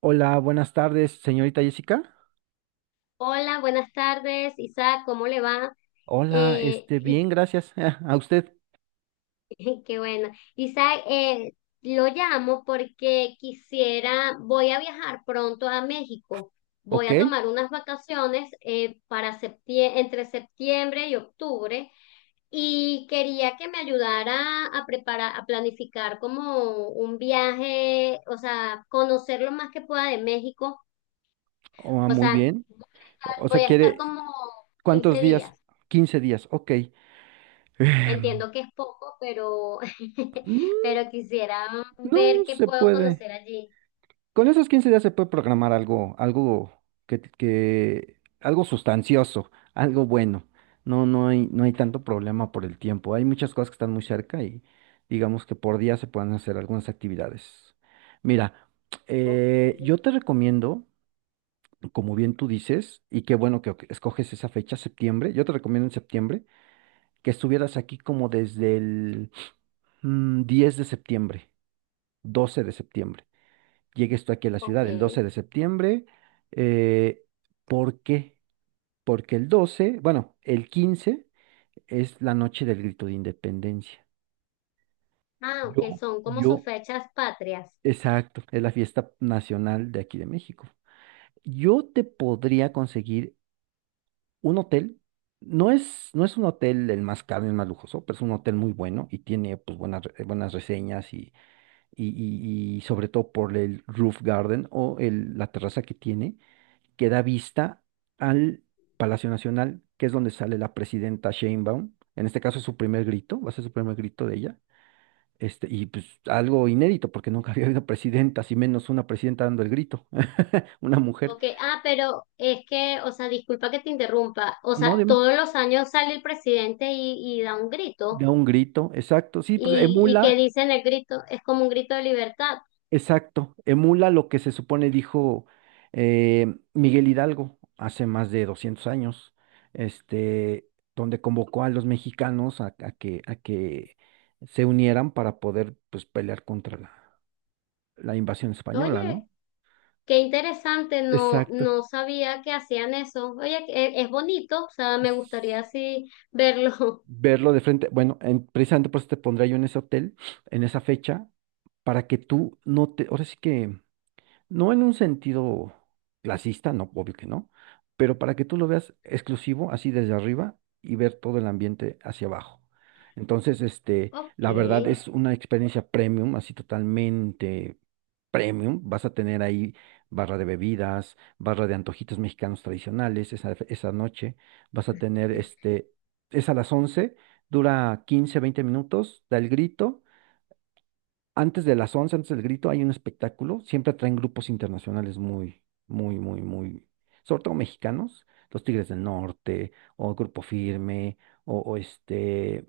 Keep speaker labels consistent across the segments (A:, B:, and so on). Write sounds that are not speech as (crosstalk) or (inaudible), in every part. A: Hola, buenas tardes, señorita Jessica.
B: Hola, buenas tardes, Isaac, ¿cómo le va?
A: Hola,
B: Eh, Is-
A: bien, gracias. (laughs) Ah, a usted.
B: (laughs) ¡Qué bueno! Isaac, lo llamo porque voy a viajar pronto a México, voy
A: Ok.
B: a tomar unas vacaciones para entre septiembre y octubre, y quería que me ayudara a preparar, a planificar como un viaje, o sea, conocer lo más que pueda de México,
A: Ah,
B: o
A: muy
B: sea,
A: bien. O
B: voy
A: sea,
B: a estar
A: quiere,
B: como
A: ¿cuántos
B: 15
A: días?
B: días.
A: 15 días, ok. Em,
B: Entiendo que es poco, pero, (laughs)
A: mm,
B: pero quisiera
A: no
B: ver qué
A: se
B: puedo
A: puede.
B: conocer allí.
A: Con esos 15 días se puede programar algo, algo sustancioso, algo bueno. No hay tanto problema por el tiempo. Hay muchas cosas que están muy cerca y digamos que por día se pueden hacer algunas actividades. Mira,
B: Ok,
A: yo te recomiendo, como bien tú dices, y qué bueno que escoges esa fecha, septiembre. Yo te recomiendo en septiembre que estuvieras aquí como desde el 10 de septiembre, 12 de septiembre. Llegues tú aquí a la
B: ok.
A: ciudad el 12 de septiembre. eh, ¿Por qué? Porque el 12, bueno, el 15 es la noche del grito de independencia.
B: Ah,
A: Yo,
B: ok, son como sus
A: yo,
B: fechas patrias.
A: exacto, es la fiesta nacional de aquí de México. Yo te podría conseguir un hotel. No es un hotel el más caro, el más lujoso, pero es un hotel muy bueno y tiene pues buenas reseñas. Y sobre todo por el roof garden o la terraza que tiene, que da vista al Palacio Nacional, que es donde sale la presidenta Sheinbaum. En este caso, su primer grito, va a ser su primer grito de ella. Y pues algo inédito, porque nunca (laughs) había habido presidentas, y menos una presidenta dando el grito, (laughs) una mujer.
B: Ok, ah, pero es que, o sea, disculpa que te interrumpa. O
A: No,
B: sea,
A: dime,
B: todos los años sale el presidente y da un grito.
A: da un grito, exacto. Sí, pues
B: Y que
A: emula.
B: dicen el grito, es como un grito de libertad.
A: Exacto, emula lo que se supone dijo Miguel Hidalgo hace más de 200 años, este, donde convocó a los mexicanos a que se unieran para poder pues pelear contra la invasión española,
B: Oye,
A: ¿no?
B: qué interesante, no,
A: Exacto.
B: no sabía que hacían eso. Oye, es bonito, o sea, me
A: s-
B: gustaría así verlo.
A: Verlo de frente, bueno, precisamente por eso te pondré yo en ese hotel, en esa fecha, para que tú no te, ahora sí que. No en un sentido clasista, no, obvio que no, pero para que tú lo veas exclusivo, así desde arriba y ver todo el ambiente hacia abajo. Entonces,
B: Ok,
A: la verdad es una experiencia premium, así totalmente premium. Vas a tener ahí barra de bebidas, barra de antojitos mexicanos tradicionales esa noche. Vas a tener, es a las 11, dura 15, 20 minutos, da el grito antes de las 11. Antes del grito, hay un espectáculo. Siempre atraen grupos internacionales muy, muy, muy, muy, sobre todo mexicanos, los Tigres del Norte, o Grupo Firme, o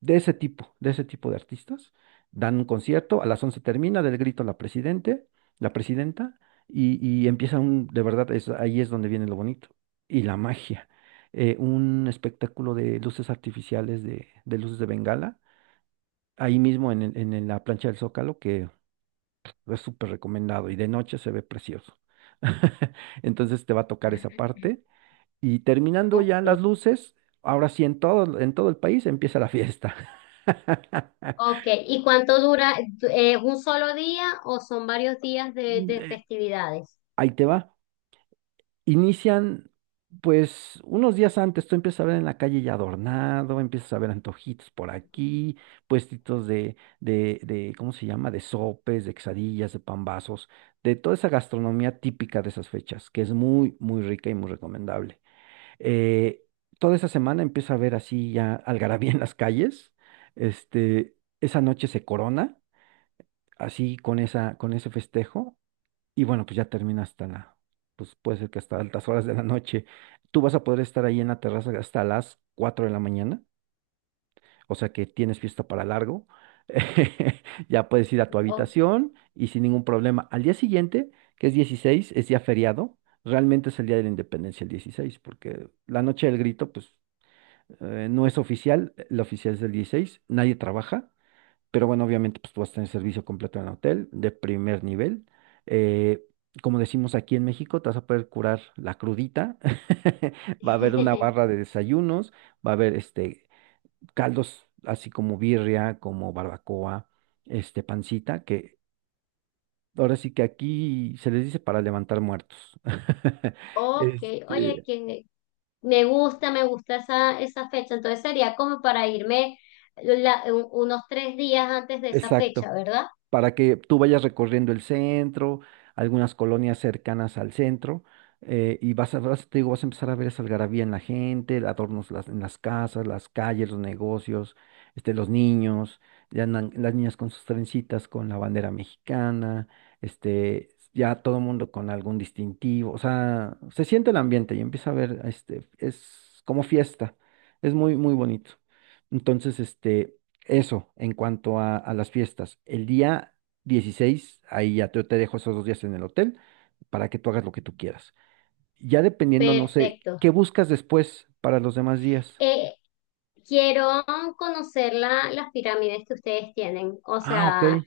A: de ese tipo, de ese tipo de artistas. Dan un concierto, a las 11 termina del grito la presidente, la presidenta, y empieza un, de verdad, es, ahí es donde viene lo bonito. Y la magia. Un espectáculo de luces artificiales, de luces de Bengala ahí mismo en, la plancha del Zócalo, que es súper recomendado y de noche se ve precioso. (laughs) Entonces te va a tocar esa parte. Y terminando ya
B: ok,
A: las luces, ahora sí en todo el país empieza la fiesta. (laughs)
B: ok. ¿Y cuánto dura? ¿Es un solo día o son varios días de
A: Eh,
B: festividades?
A: Ahí te va. Inician, pues, unos días antes, tú empiezas a ver en la calle ya adornado, empiezas a ver antojitos por aquí, puestitos ¿cómo se llama? De sopes, de quesadillas, de pambazos, de toda esa gastronomía típica de esas fechas, que es muy, muy rica y muy recomendable. Eh, Toda esa semana empieza a haber así ya algarabía en las calles. Esa noche se corona, así con con ese festejo. Y bueno, pues ya termina hasta la, pues puede ser que hasta altas horas de la noche. Tú vas a poder estar ahí en la terraza hasta las 4 de la mañana. O sea que tienes fiesta para largo. (laughs) Ya puedes ir a tu
B: Ok.
A: habitación y sin ningún problema. Al día siguiente, que es 16, es día feriado. Realmente es el día de la independencia el 16, porque la noche del grito, pues no es oficial. La oficial es del 16. Nadie trabaja, pero bueno, obviamente pues tú vas a tener servicio completo en el hotel de primer nivel. eh, Como decimos aquí en México, te vas a poder curar la crudita. (laughs) Va a haber una
B: (laughs)
A: barra de desayunos, va a haber caldos así como birria, como barbacoa, pancita, que ahora sí que aquí se les dice para levantar muertos. (laughs)
B: Ok, oye,
A: Este,
B: que me gusta esa, esa fecha. Entonces sería como para irme unos 3 días antes de esa fecha,
A: exacto.
B: ¿verdad?
A: Para que tú vayas recorriendo el centro, algunas colonias cercanas al centro, y te digo, vas a empezar a ver esa algarabía en la gente, adornos en las casas, las calles, los negocios, los niños. Ya andan las niñas con sus trencitas, con la bandera mexicana, ya todo el mundo con algún distintivo, o sea, se siente el ambiente y empieza a ver, es como fiesta, es muy, muy bonito. Entonces, eso, en cuanto a las fiestas. El día 16 ahí ya te dejo esos 2 días en el hotel para que tú hagas lo que tú quieras. Ya dependiendo, no sé,
B: Perfecto.
A: ¿qué buscas después para los demás días?
B: Eh, quiero conocer las pirámides que ustedes tienen. O
A: Ah, ok,
B: sea,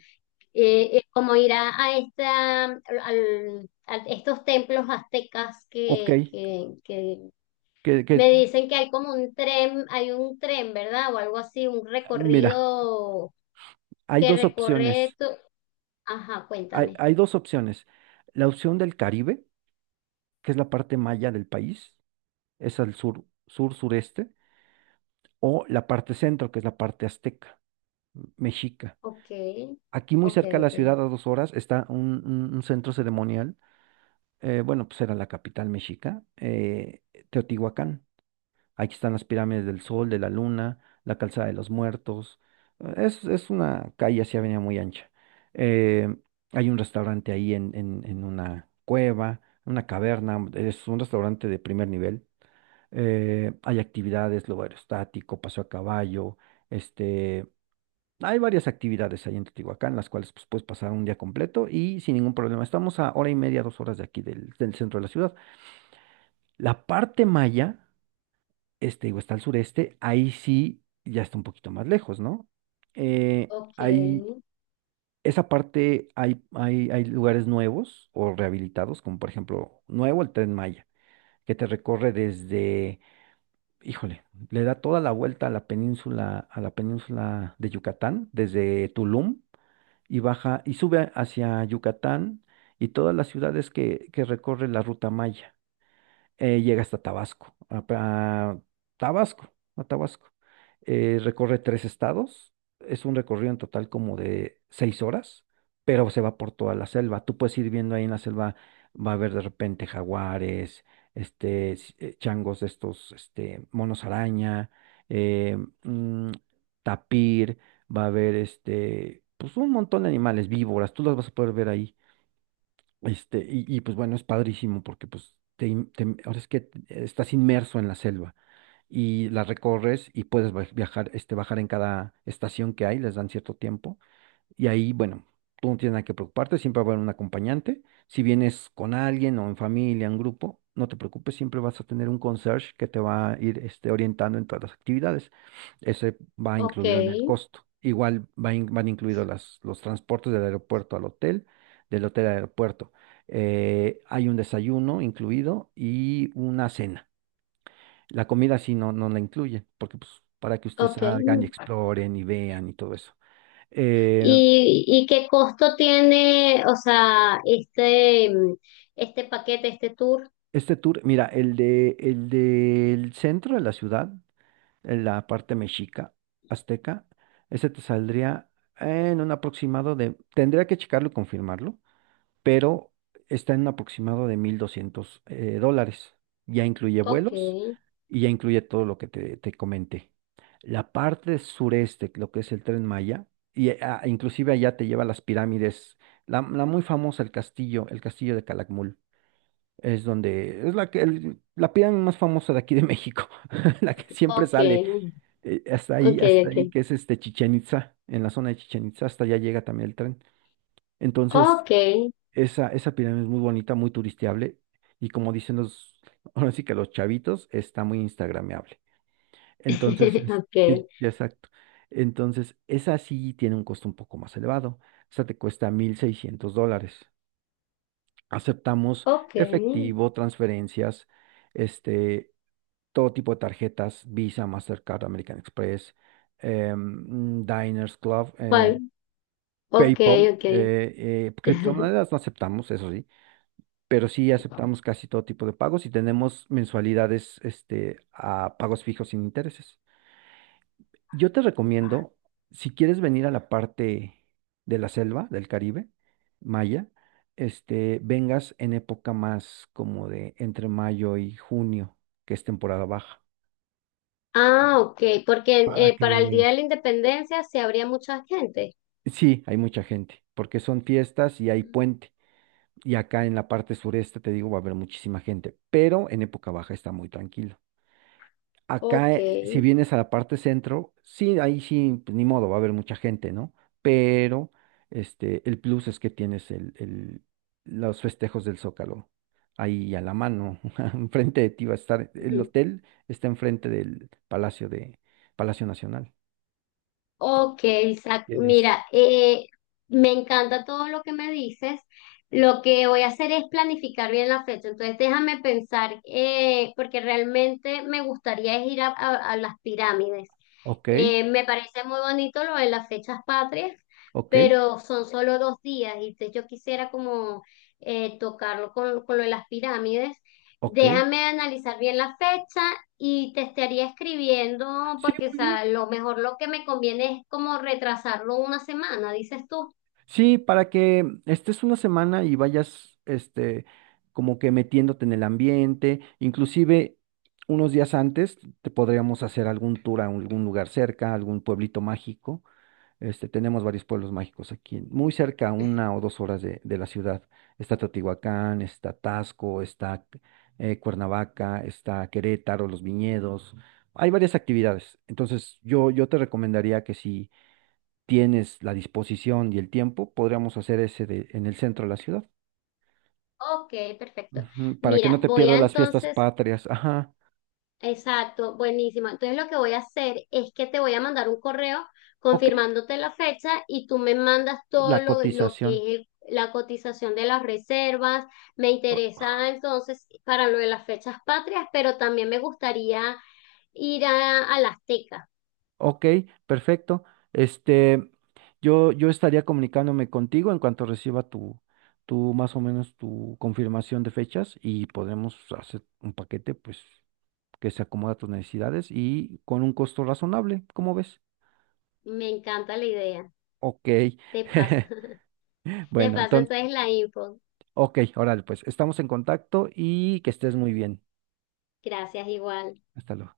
B: como ir a esta, a estos templos aztecas
A: ok.
B: que
A: Que, que,
B: me dicen que hay como un tren, hay un tren, ¿verdad? O algo así, un
A: Mira,
B: recorrido
A: hay
B: que
A: dos opciones.
B: Ajá, cuéntame.
A: Hay dos opciones. La opción del Caribe, que es la parte maya del país, es al sur, sur, sureste, o la parte centro, que es la parte azteca, mexica.
B: Ok,
A: Aquí muy
B: ok,
A: cerca de la
B: ok,
A: ciudad, a 2 horas, está un centro ceremonial. Bueno, pues era la capital mexica, Teotihuacán. Aquí están las pirámides del Sol, de la Luna, la Calzada de los Muertos. Es una calle así, avenida muy ancha. Eh, Hay un restaurante ahí en, en una cueva, una caverna. Es un restaurante de primer nivel. Hay actividades, globo aerostático, paseo a caballo, este. Hay varias actividades ahí en Teotihuacán, las cuales pues, puedes pasar un día completo y sin ningún problema. Estamos a hora y media, 2 horas de aquí del centro de la ciudad. La parte maya, digo, está al sureste. Ahí sí ya está un poquito más lejos, ¿no? Eh,
B: ok,
A: ahí, Esa parte hay lugares nuevos o rehabilitados, como por ejemplo, nuevo el Tren Maya, que te recorre desde, híjole, le da toda la vuelta a la península de Yucatán, desde Tulum y baja y sube hacia Yucatán y todas las ciudades que recorre la ruta maya. Llega hasta Tabasco, a Tabasco, a Tabasco. Recorre tres estados, es un recorrido en total como de 6 horas, pero se va por toda la selva. Tú puedes ir viendo ahí en la selva, va a haber de repente jaguares, changos de estos, monos araña, eh, mm, tapir, va a haber pues un montón de animales, víboras, tú las vas a poder ver ahí. Pues bueno, es padrísimo porque pues ahora es que estás inmerso en la selva y la recorres y puedes viajar, bajar en cada estación que hay, les dan cierto tiempo y ahí, bueno, tú no tienes nada que preocuparte, siempre va a haber un acompañante. Si vienes con alguien o en familia, en grupo, no te preocupes, siempre vas a tener un concierge que te va a ir orientando en todas las actividades. Ese va
B: ok,
A: incluido en el costo. Igual van incluidos los transportes del aeropuerto al hotel, del hotel al aeropuerto. Hay un desayuno incluido y una cena. La comida sí no, no la incluye, porque pues para que ustedes
B: ok.
A: salgan y exploren y vean y todo eso. Eh,
B: Y qué costo tiene, o sea, este paquete, este tour?
A: Este tour, mira, el del centro de la ciudad, en la parte mexica, azteca, ese te saldría en un aproximado de, tendría que checarlo y confirmarlo, pero está en un aproximado de 1.200 dólares. Ya incluye
B: Ok.
A: vuelos y ya incluye todo lo que te comenté. La parte sureste, lo que es el Tren Maya, y inclusive allá te lleva a las pirámides, la muy famosa, el castillo de Calakmul. Es donde es la que la pirámide más famosa de aquí de México. (laughs) La que siempre
B: Ok,
A: sale
B: ok,
A: hasta ahí,
B: ok.
A: que es este Chichén Itzá, en la zona de Chichén Itzá, hasta allá llega también el tren. Entonces,
B: Ok,
A: esa pirámide es muy bonita, muy turisteable, y como dicen los (laughs) ahora sí que los chavitos, está muy instagrameable. Entonces,
B: (laughs) ok,
A: sí, sí, exacto. Entonces, esa sí tiene un costo un poco más elevado. Esa te cuesta 1.600 dólares. Aceptamos
B: ok,
A: efectivo, transferencias, este todo tipo de tarjetas, Visa, Mastercard, American Express, Diners Club,
B: bueno, ok,
A: PayPal,
B: ok. (laughs)
A: criptomonedas no aceptamos, eso sí, pero sí aceptamos casi todo tipo de pagos y tenemos mensualidades a pagos fijos sin intereses. Yo te recomiendo, si quieres venir a la parte de la selva del Caribe, Maya, vengas en época más como de entre mayo y junio, que es temporada baja.
B: Ah, ok, porque
A: Para
B: para el
A: que
B: Día de la Independencia se habría mucha gente.
A: sí, hay mucha gente, porque son fiestas y hay puente. Y acá en la parte sureste, te digo, va a haber muchísima gente, pero en época baja está muy tranquilo. Acá,
B: Ok.
A: si vienes a la parte centro, sí, ahí sí, pues, ni modo, va a haber mucha gente, ¿no? Pero el plus es que tienes los festejos del Zócalo ahí a la mano. (laughs) Enfrente de ti va a estar, el hotel está enfrente del Palacio de Palacio Nacional.
B: Ok, Isaac,
A: Tienes.
B: mira, me encanta todo lo que me dices. Lo que voy a hacer es planificar bien la fecha. Entonces, déjame pensar, porque realmente me gustaría es ir a, a las pirámides.
A: Ok,
B: Me parece muy bonito lo de las fechas patrias,
A: ok,
B: pero son solo 2 días. Y entonces yo quisiera como tocarlo con lo de las pirámides.
A: ok.
B: Déjame analizar bien la fecha y te estaría escribiendo
A: Sí,
B: porque, o
A: muy bien.
B: sea, lo mejor, lo que me conviene es como retrasarlo una semana, dices tú.
A: Sí, para que estés una semana y vayas, como que metiéndote en el ambiente, inclusive unos días antes te podríamos hacer algún tour a algún lugar cerca, algún pueblito mágico. Tenemos varios pueblos mágicos aquí, muy cerca, 1 o 2 horas de la ciudad. Está Teotihuacán, está Taxco, está Cuernavaca, está Querétaro, Los Viñedos. Hay varias actividades. Entonces, yo te recomendaría que sí tienes la disposición y el tiempo, podríamos hacer ese de, en el centro de la ciudad.
B: Ok, perfecto.
A: Ujú, para que
B: Mira,
A: no te
B: voy
A: pierdas
B: a
A: las fiestas
B: entonces,
A: patrias. Ajá,
B: exacto, buenísimo. Entonces lo que voy a hacer es que te voy a mandar un correo
A: ok,
B: confirmándote la fecha y tú me mandas todo
A: la
B: lo que
A: cotización.
B: es la cotización de las reservas. Me
A: o-
B: interesa entonces para lo de las fechas patrias, pero también me gustaría ir a la Azteca.
A: Ok, perfecto. Este, yo estaría comunicándome contigo en cuanto reciba tu, más o menos tu confirmación de fechas, y podremos hacer un paquete, pues, que se acomoda a tus necesidades y con un costo razonable, ¿cómo ves?
B: Me encanta la idea.
A: Ok,
B: Te paso.
A: (laughs)
B: Te
A: bueno,
B: paso
A: entonces.
B: entonces la info.
A: Ok, órale, pues estamos en contacto y que estés muy bien.
B: Gracias igual.
A: Hasta luego.